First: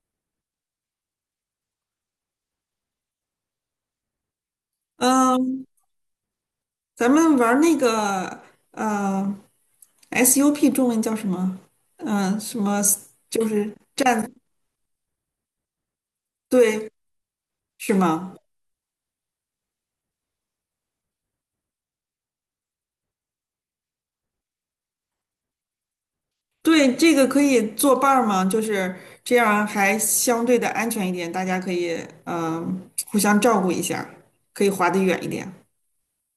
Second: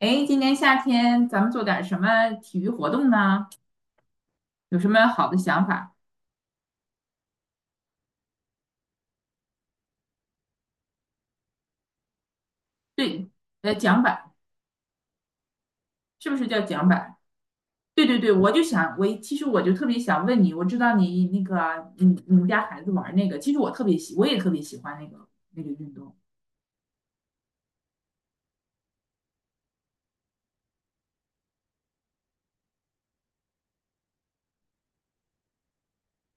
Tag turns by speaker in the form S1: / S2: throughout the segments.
S1: 哎，今年夏天咱们做点什么体育活动呢？有什么好的想
S2: 嗯，
S1: 法？
S2: 咱们玩儿那个呃 SUP 中文叫什么？什么
S1: 对，
S2: 就是
S1: 桨
S2: 站
S1: 板是不是叫桨
S2: 队
S1: 板？
S2: 是
S1: 对对对，
S2: 吗？
S1: 我就想，我其实就特别想问你，我知道你那个，你们家孩子玩那个，其实我特别喜，我也特别喜欢那个运动。
S2: 对，这个可以做伴儿吗？就是这样还相对的安全一点，大家可以互相照顾一下，可以划得远一点。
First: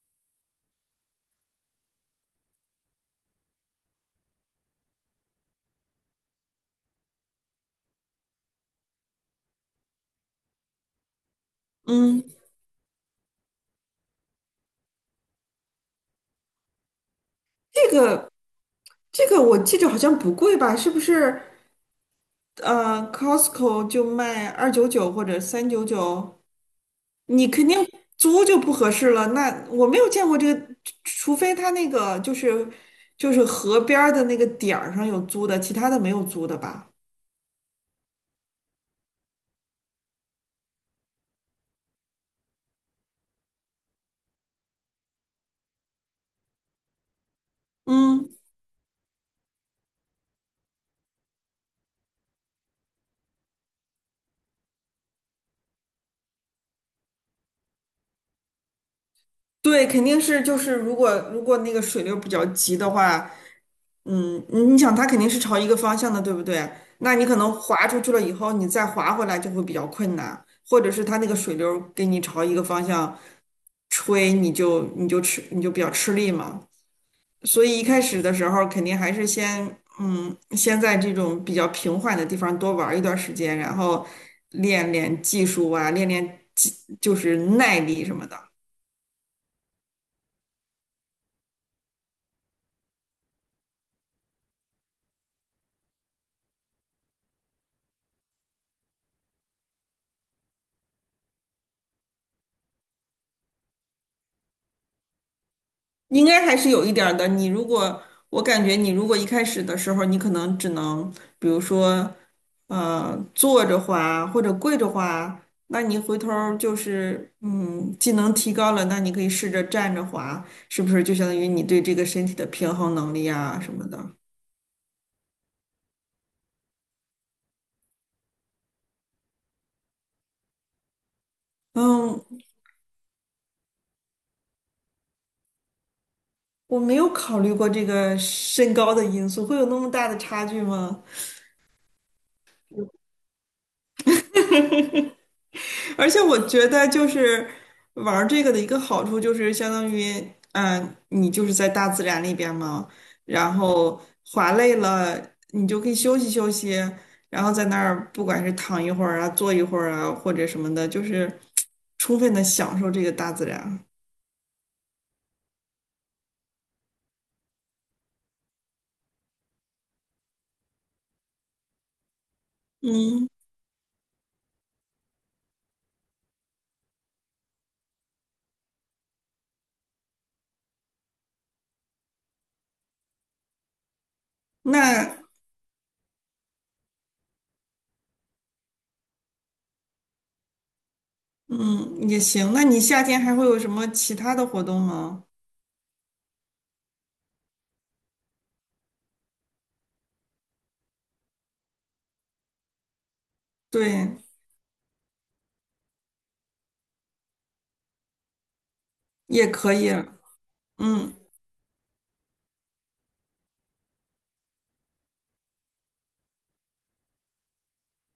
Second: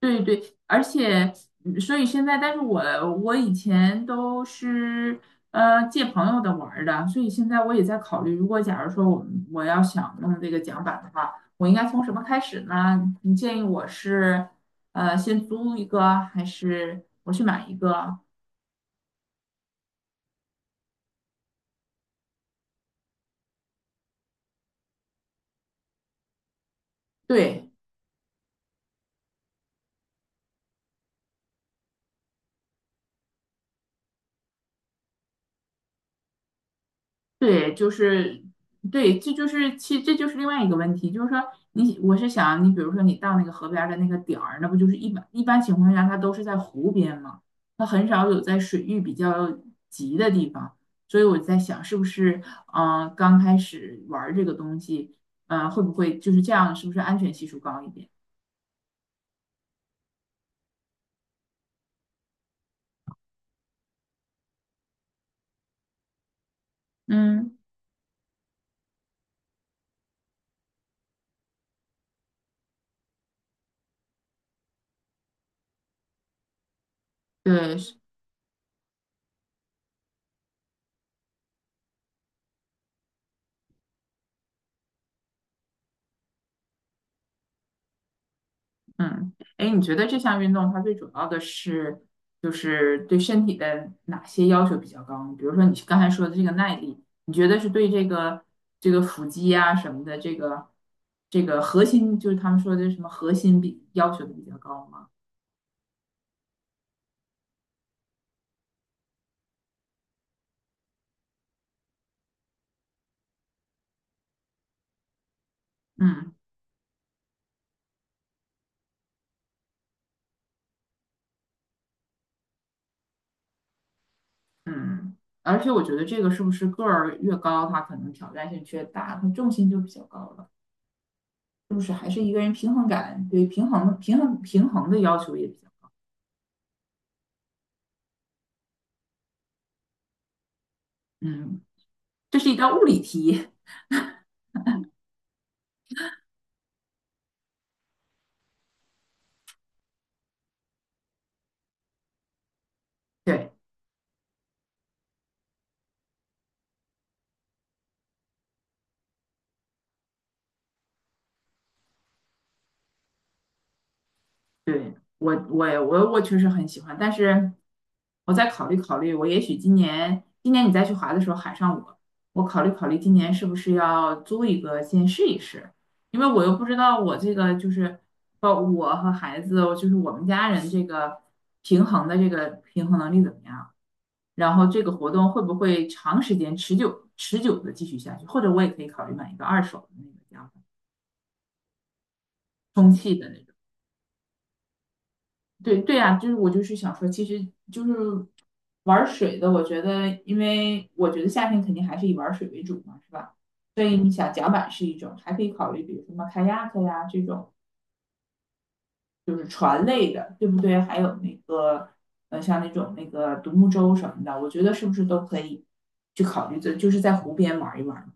S1: 对对，而且所以现在，但是我我以前都是借朋友的玩儿的，所以现在我也在考虑，假如说我要想弄这个桨板的话，我应该从什么
S2: 嗯，
S1: 开始呢？你建议我是先租一个，还是我去买一
S2: 这
S1: 个？
S2: 个这个我记着好像不贵吧？是不是？Costco 就卖299或者399，你肯
S1: 对，
S2: 定租就不合适了。那我没有见过这个，除非他那个就是河边儿的那个点儿上有租的，其他的没有租的吧？
S1: 对，对，这就是另外一个问题，就是说我是想你比如说你到那个河边儿的那个点儿，那不就是一般情况下它都是在湖边嘛，它很少
S2: 嗯，
S1: 有在水域比较急的地方，所以我在想是不是刚开始玩儿这个东西，会不会就是这样，是不是安全系数高一点？
S2: 对，肯定是就是如果那个水流比较急的话，你想它肯定是朝一个方向的，对不对？那你可能
S1: 嗯，
S2: 滑出去了以后，你再滑回来就会比较困难，或者是它那个水流给你朝一个方向吹，你就比较吃力嘛。所
S1: 对，
S2: 以一开始的时候，肯定还是先在这种比较平缓的地方多玩一段时间，然后练练技术啊，练练技，就是耐力什么的，
S1: 嗯，哎，你觉得这项运动它最主要的是，就是对身体的哪些要求比较高呢，比如说你刚才说的这个耐力，你觉得是对这个腹肌啊什么的，这个核心，就是他们说的什么核心比要求的比较高吗？
S2: 应该还是有一点儿的。你如果，我感觉你如果一开始的时候，你可能只能，比如说，坐着滑或者跪着滑，那你回头
S1: 嗯
S2: 儿就是，技能提高了，那你可以试着站着滑，是不是就相当于你对这个身体的平衡能力啊什么的？
S1: 嗯，而且我觉得这个是不是个儿越高，它可能挑战性越大，它重心就比较高了，是不是？还
S2: 嗯，
S1: 是一个人平衡感，对平衡的要求也比较，
S2: 我没有考虑过这个身高的因素，会有那么大的差距吗？
S1: 嗯，这是一道物理题。
S2: 而且我觉得，就是玩儿这个的一个好处，就是相当于，你就是在大自然里边嘛，
S1: 对。
S2: 然后滑累了，你就可以休息休息，然后在那儿不管是躺一会儿啊，坐一会儿啊，或者什么的，就是 充分的享受这个大自然。
S1: 对，我确实很喜欢，但是我再考虑考虑，我也许今年你再去滑的时候喊上我，我考虑考虑今
S2: 嗯，
S1: 年是不是要租一个先试一试，因为我又不知道我这个就是包括我和孩子，就是我们家人这个平衡的这个平衡能力怎么样，然后这个活
S2: 那
S1: 动会不会长时间持久的继续下去，或者我也可以考虑买一个二手的那个叫
S2: 嗯也行。那你
S1: 充
S2: 夏
S1: 气
S2: 天
S1: 的那
S2: 还会
S1: 种。
S2: 有什么其他的活动吗？
S1: 对对呀，就是我就是想说，其实就是玩水的，我觉得，因为我觉得夏天肯定还是以玩水为主嘛，是吧？所以你
S2: 对。
S1: 想，甲板是一种，还可以考虑，比如什么 kayak 呀这种，就是
S2: 也可
S1: 船
S2: 以，
S1: 类的，对不对？还
S2: 嗯，
S1: 有那个，像那种那个独木舟什么的，我觉得是不是都可以去考虑的，就是在湖边玩一玩。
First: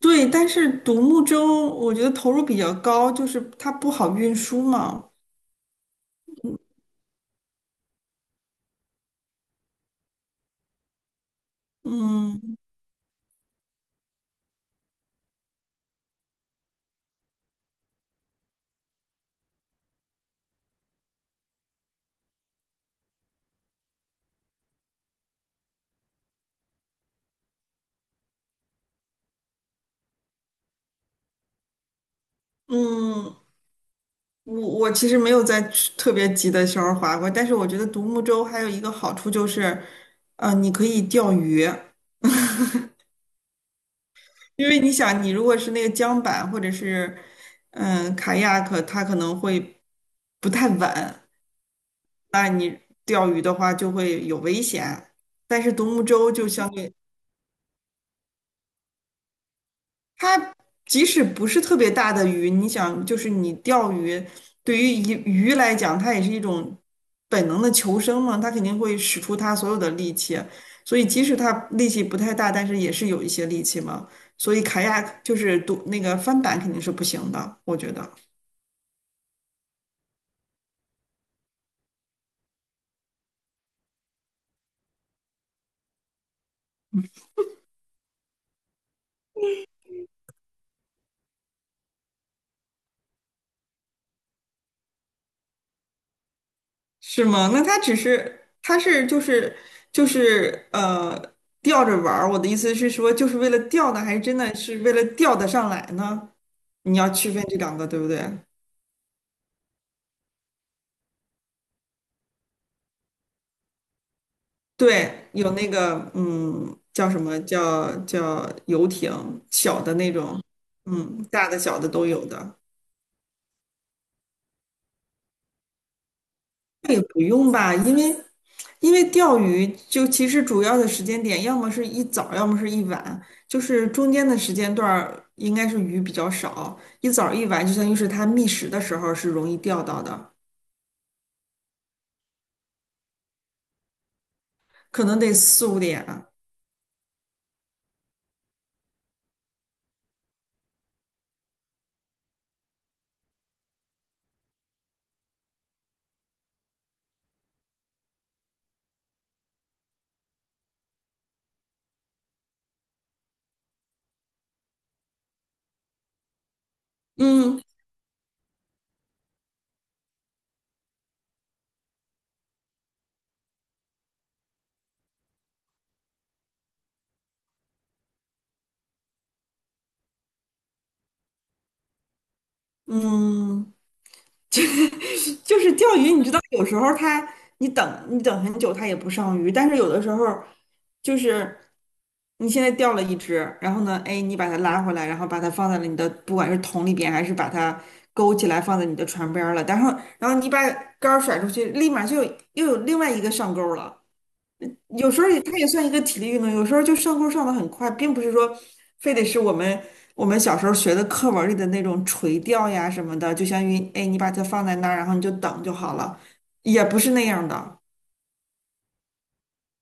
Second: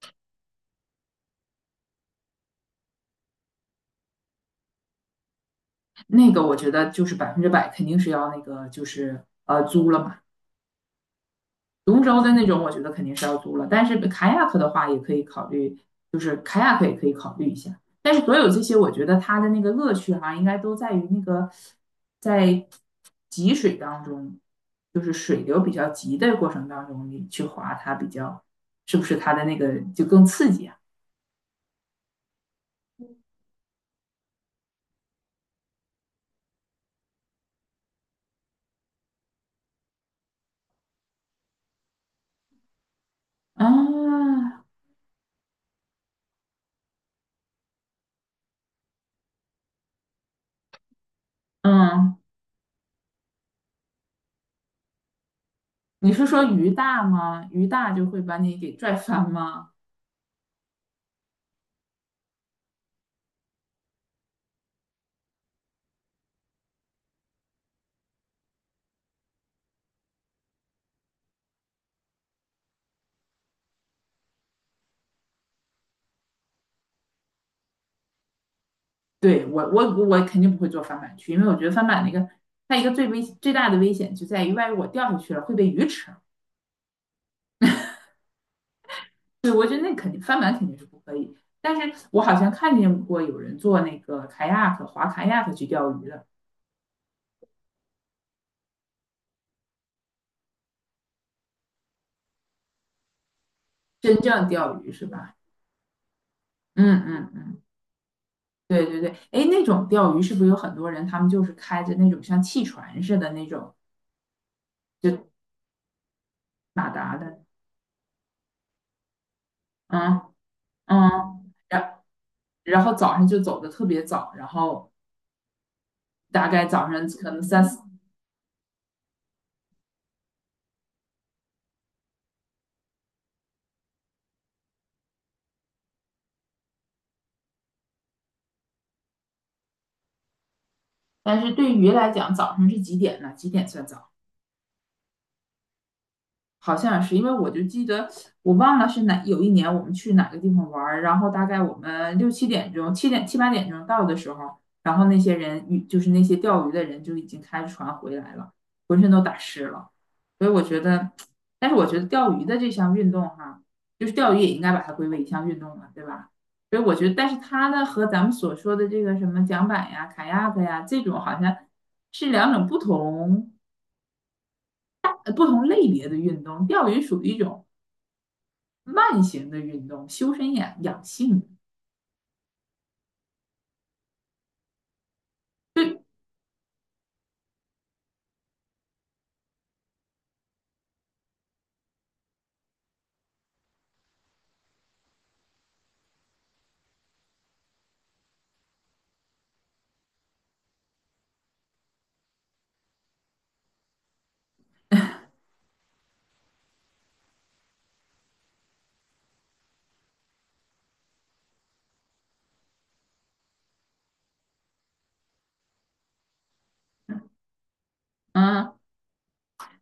S2: 对，但是独木舟我觉得投入比较高，就是它不好运输嘛，
S1: 那个我觉得就是百分之百肯定是要那个租了嘛。龙舟的那
S2: 嗯
S1: 种，我觉得肯定是要租了，但是 k a 克的话也可以考虑，就是 k a 克也可以考虑一下。但是所有这些，我觉得它的那个乐趣哈、应该都在于那个在急水当中，就是水流比较急的过程当中，你去划它比较，是不是它的那个就更刺激啊？
S2: 嗯，我其实没有在去特别急的时候划过，但是我觉得独木舟还有一个好处就是，你可以钓鱼，
S1: 啊，
S2: 因为你想，你如果是那个桨板或者是卡亚克，它可能会不太稳，
S1: 嗯，
S2: 那你钓鱼的话就会有危险，但是独木
S1: 你是
S2: 舟
S1: 说
S2: 就
S1: 鱼
S2: 相对。
S1: 大吗？鱼大就会把你给拽翻吗？
S2: 它即使不是特别大的鱼，你想，就是你钓鱼，对于鱼来讲，它也是一种本能的求生嘛，它肯定会使出它所有的力气，所以即使它力气不太大，但是也是有一些力气嘛。所以卡亚就是独那个翻板肯定是不行的，我觉得
S1: 对，我肯定不会做翻板区，因为我觉得翻板那个它一个最大的危险就在于，万一我掉下去了会被鱼吃。对，我觉得那肯定翻板肯定是不可以。但是我好像看见过有人做那个凯亚 y a k 划 k a y 去钓鱼的，
S2: 是吗？那它只是它是就是就是呃钓着玩儿，我的意思是说，就是为了钓呢，还
S1: 真
S2: 是真
S1: 正
S2: 的
S1: 钓
S2: 是
S1: 鱼
S2: 为了
S1: 是吧？
S2: 钓得上来呢？
S1: 嗯
S2: 你要
S1: 嗯
S2: 区分这
S1: 嗯，
S2: 两个，对不对？
S1: 对对对。哎，那种钓鱼是不是有很多人他们就是开着那种像汽船似的那种，
S2: 对，
S1: 就
S2: 有那个
S1: 马
S2: 叫
S1: 达
S2: 什么
S1: 的，
S2: 叫游艇，小的那
S1: 嗯
S2: 种，大
S1: 嗯，
S2: 的小的
S1: 然
S2: 都有的。
S1: 然后早上就走的特别早，然后大概早
S2: 那也
S1: 上
S2: 不
S1: 可能
S2: 用
S1: 三
S2: 吧，
S1: 四。
S2: 因为钓鱼就其实主要的时间点，要么是一早，要么是一晚，就是中间的时间段儿应该是鱼比较少，一早一晚就相当于是它觅食的时候是容易钓到的，
S1: 但是对于来讲，早上是几点呢？几点算早？
S2: 可能得四五点啊。
S1: 好像是因为我就记得我忘了是哪有一年我们去哪个地方玩儿，然后大概我们六七点钟、七八点钟到的时候，然后那些钓鱼的人就已经开着船回来了，浑身都打湿了。所以我觉得，但是我觉得钓鱼的这项运动哈，就是钓鱼也应该把它归为一项运动了，对吧？所以我觉得，但是
S2: 嗯
S1: 它呢和咱们所说的这个什么桨板呀、卡亚克呀这种好像是两种不同不同类别的运动，钓鱼属于一种。慢型的运动，修身养性。
S2: 嗯，就是钓
S1: 对，
S2: 鱼，你知道，有时候你等很久，它也不上鱼，但是有的时候就是你现在钓了一只，然后呢，哎，你把它拉回来，然后把它放在了你的不管是桶里边，还是把它勾起来放在你的船边儿了，然后你把杆儿甩出去，立马又有另外一个上钩了。有时候也它也算一个体力运动，有时候就上钩上的很快，并不是说非得是我们小时候学的课文里的那种垂钓呀什么的，就相当于哎，你把它放在那儿，然后你就等就好了，也不是那样的。
S1: 嗯，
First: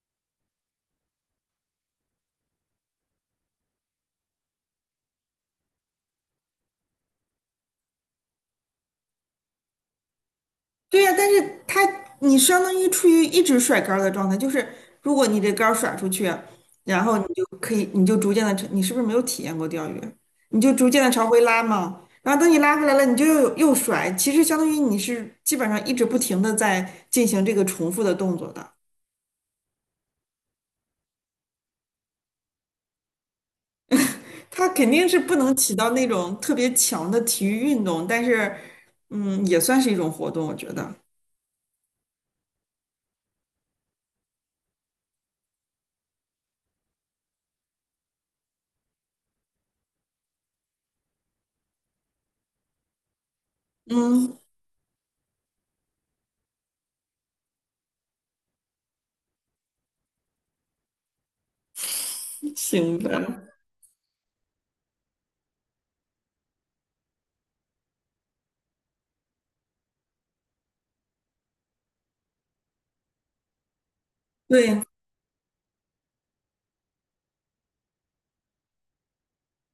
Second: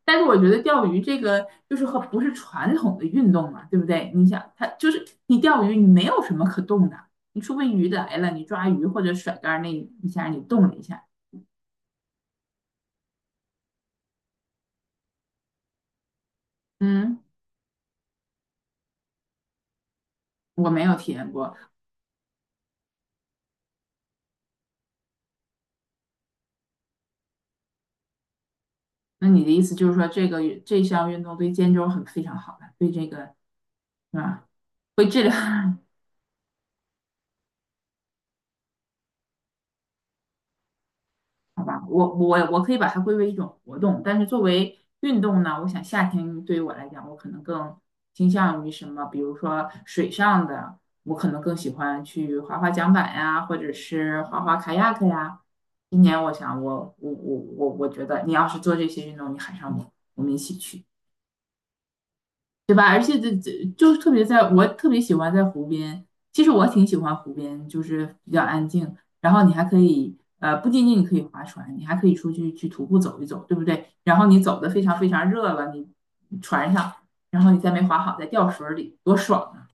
S1: 但是我觉得钓鱼这个就是和不是传统的运动嘛，对不对？你想，它就是你钓鱼，你没有什么可动的，你除非鱼来了，你抓鱼或者甩竿那一下你动了一
S2: 对
S1: 下，
S2: 呀，但是你相当于处于一直甩杆儿的状态，就是如果你这杆儿甩出去，然后
S1: 嗯，
S2: 你就可以，你就逐渐的，你是不是没有体验过钓鱼？你
S1: 我
S2: 就
S1: 没
S2: 逐
S1: 有
S2: 渐的
S1: 体
S2: 朝
S1: 验
S2: 回
S1: 过。
S2: 拉嘛，然后等你拉回来了，你就又甩，其实相当于你是基本上一直不停的在进行这个重复的动作的，
S1: 那你的意思就是说，这个这项运动对肩周很非常好了，对这个是吧？
S2: 它肯
S1: 会
S2: 定是
S1: 治疗。
S2: 不能起到那种特别强的体育运动，但是也算是一种活动，我觉得，
S1: 好吧，我可以把它归为一种活动，但是作为运动呢，我想夏天对于我来讲，我可能更倾向于什么，比如说水上的，我可能更喜欢去滑滑桨板呀，或者是
S2: 嗯，
S1: 滑滑卡 a 克呀。今年我想我觉得你要是做这些运动，你喊上我，我们一起去。对吧？
S2: 行
S1: 而且
S2: 吧，
S1: 这就特别在，我特别喜欢在湖边。其实我挺喜欢湖边，就是比较安静。然后你还可以，不仅仅你可以划船，你还可以出去去徒步走一走，对不对？然后你走的非
S2: 对，
S1: 常非常热了，你船上，然后你再没划好，再掉水里，多爽啊！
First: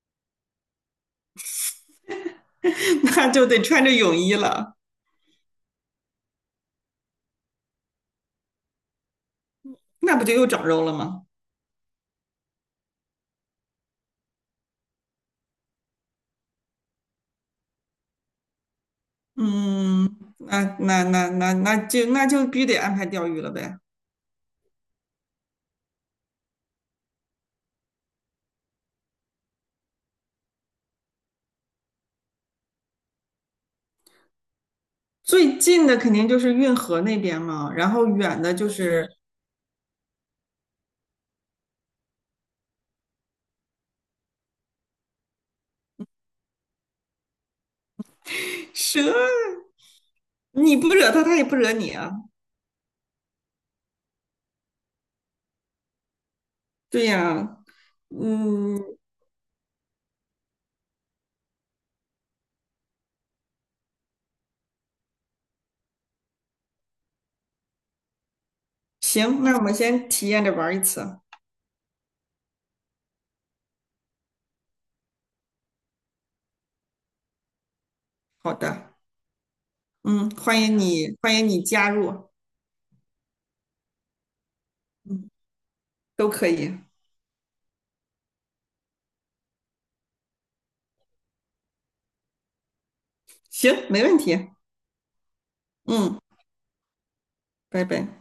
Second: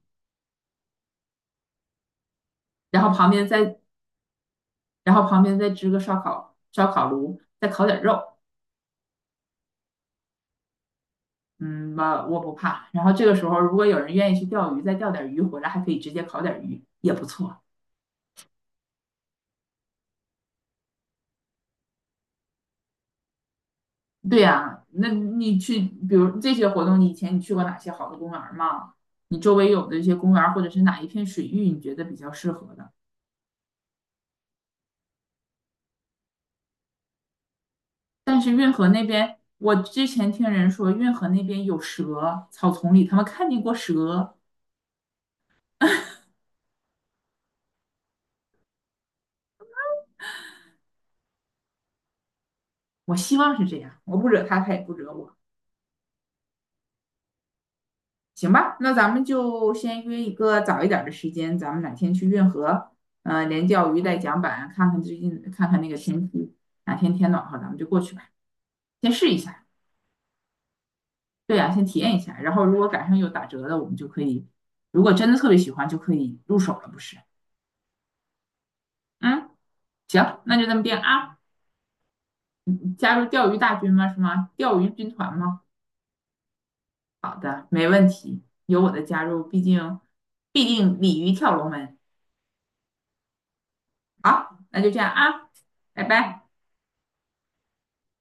S1: 然 后
S2: 那
S1: 旁
S2: 就
S1: 边
S2: 得
S1: 再，
S2: 穿着泳衣了。
S1: 然后旁边再支个烧烤炉，再烤点肉，
S2: 那不就又长肉了吗？
S1: 嗯我我不怕。然后这个时候，如果有人愿意去钓鱼，再钓点鱼回来，还可以直接烤点鱼，也不错。
S2: 嗯，那就必须得安排钓鱼了呗。
S1: 对呀，那你去，比如这些活动，你以前你去过哪些好的公园儿吗？你周围有的一些公园儿或者是哪一片水域，你觉得比较适合的？
S2: 最近的肯定就是运河那边嘛，然后
S1: 但
S2: 远
S1: 是
S2: 的就
S1: 运河那
S2: 是
S1: 边，我之前听人说运河那边有蛇，草丛里他们看见过蛇。
S2: 蛇，你不惹它，它也不惹你啊。
S1: 我希望是这样，我不惹他，他也不惹我，
S2: 对呀，
S1: 行吧？那
S2: 嗯，
S1: 咱们就先约一个早一点儿的时间，咱们哪天去运河，连钓鱼带桨板，看看最近，看看那个天气，哪天天暖和，咱们就过去吧，先试一
S2: 行，那我
S1: 下。
S2: 们先体验着玩儿一次。
S1: 对呀，先体验一下，然后如果赶上有打折的，我们就可以，如果真的特别喜欢，就可以入手了，不是？
S2: 好的，
S1: 嗯，
S2: 嗯，
S1: 行，那
S2: 欢
S1: 就这
S2: 迎
S1: 么定
S2: 你，
S1: 啊。
S2: 欢迎你加入，
S1: 你加入钓鱼大军吗？是吗？钓鱼军团吗？
S2: 都可以。
S1: 好的，没问题，有我的加入，毕竟必定鲤鱼跳龙门。
S2: 行，没问题。
S1: 好，那就这样啊，拜
S2: 嗯，
S1: 拜。
S2: 拜拜。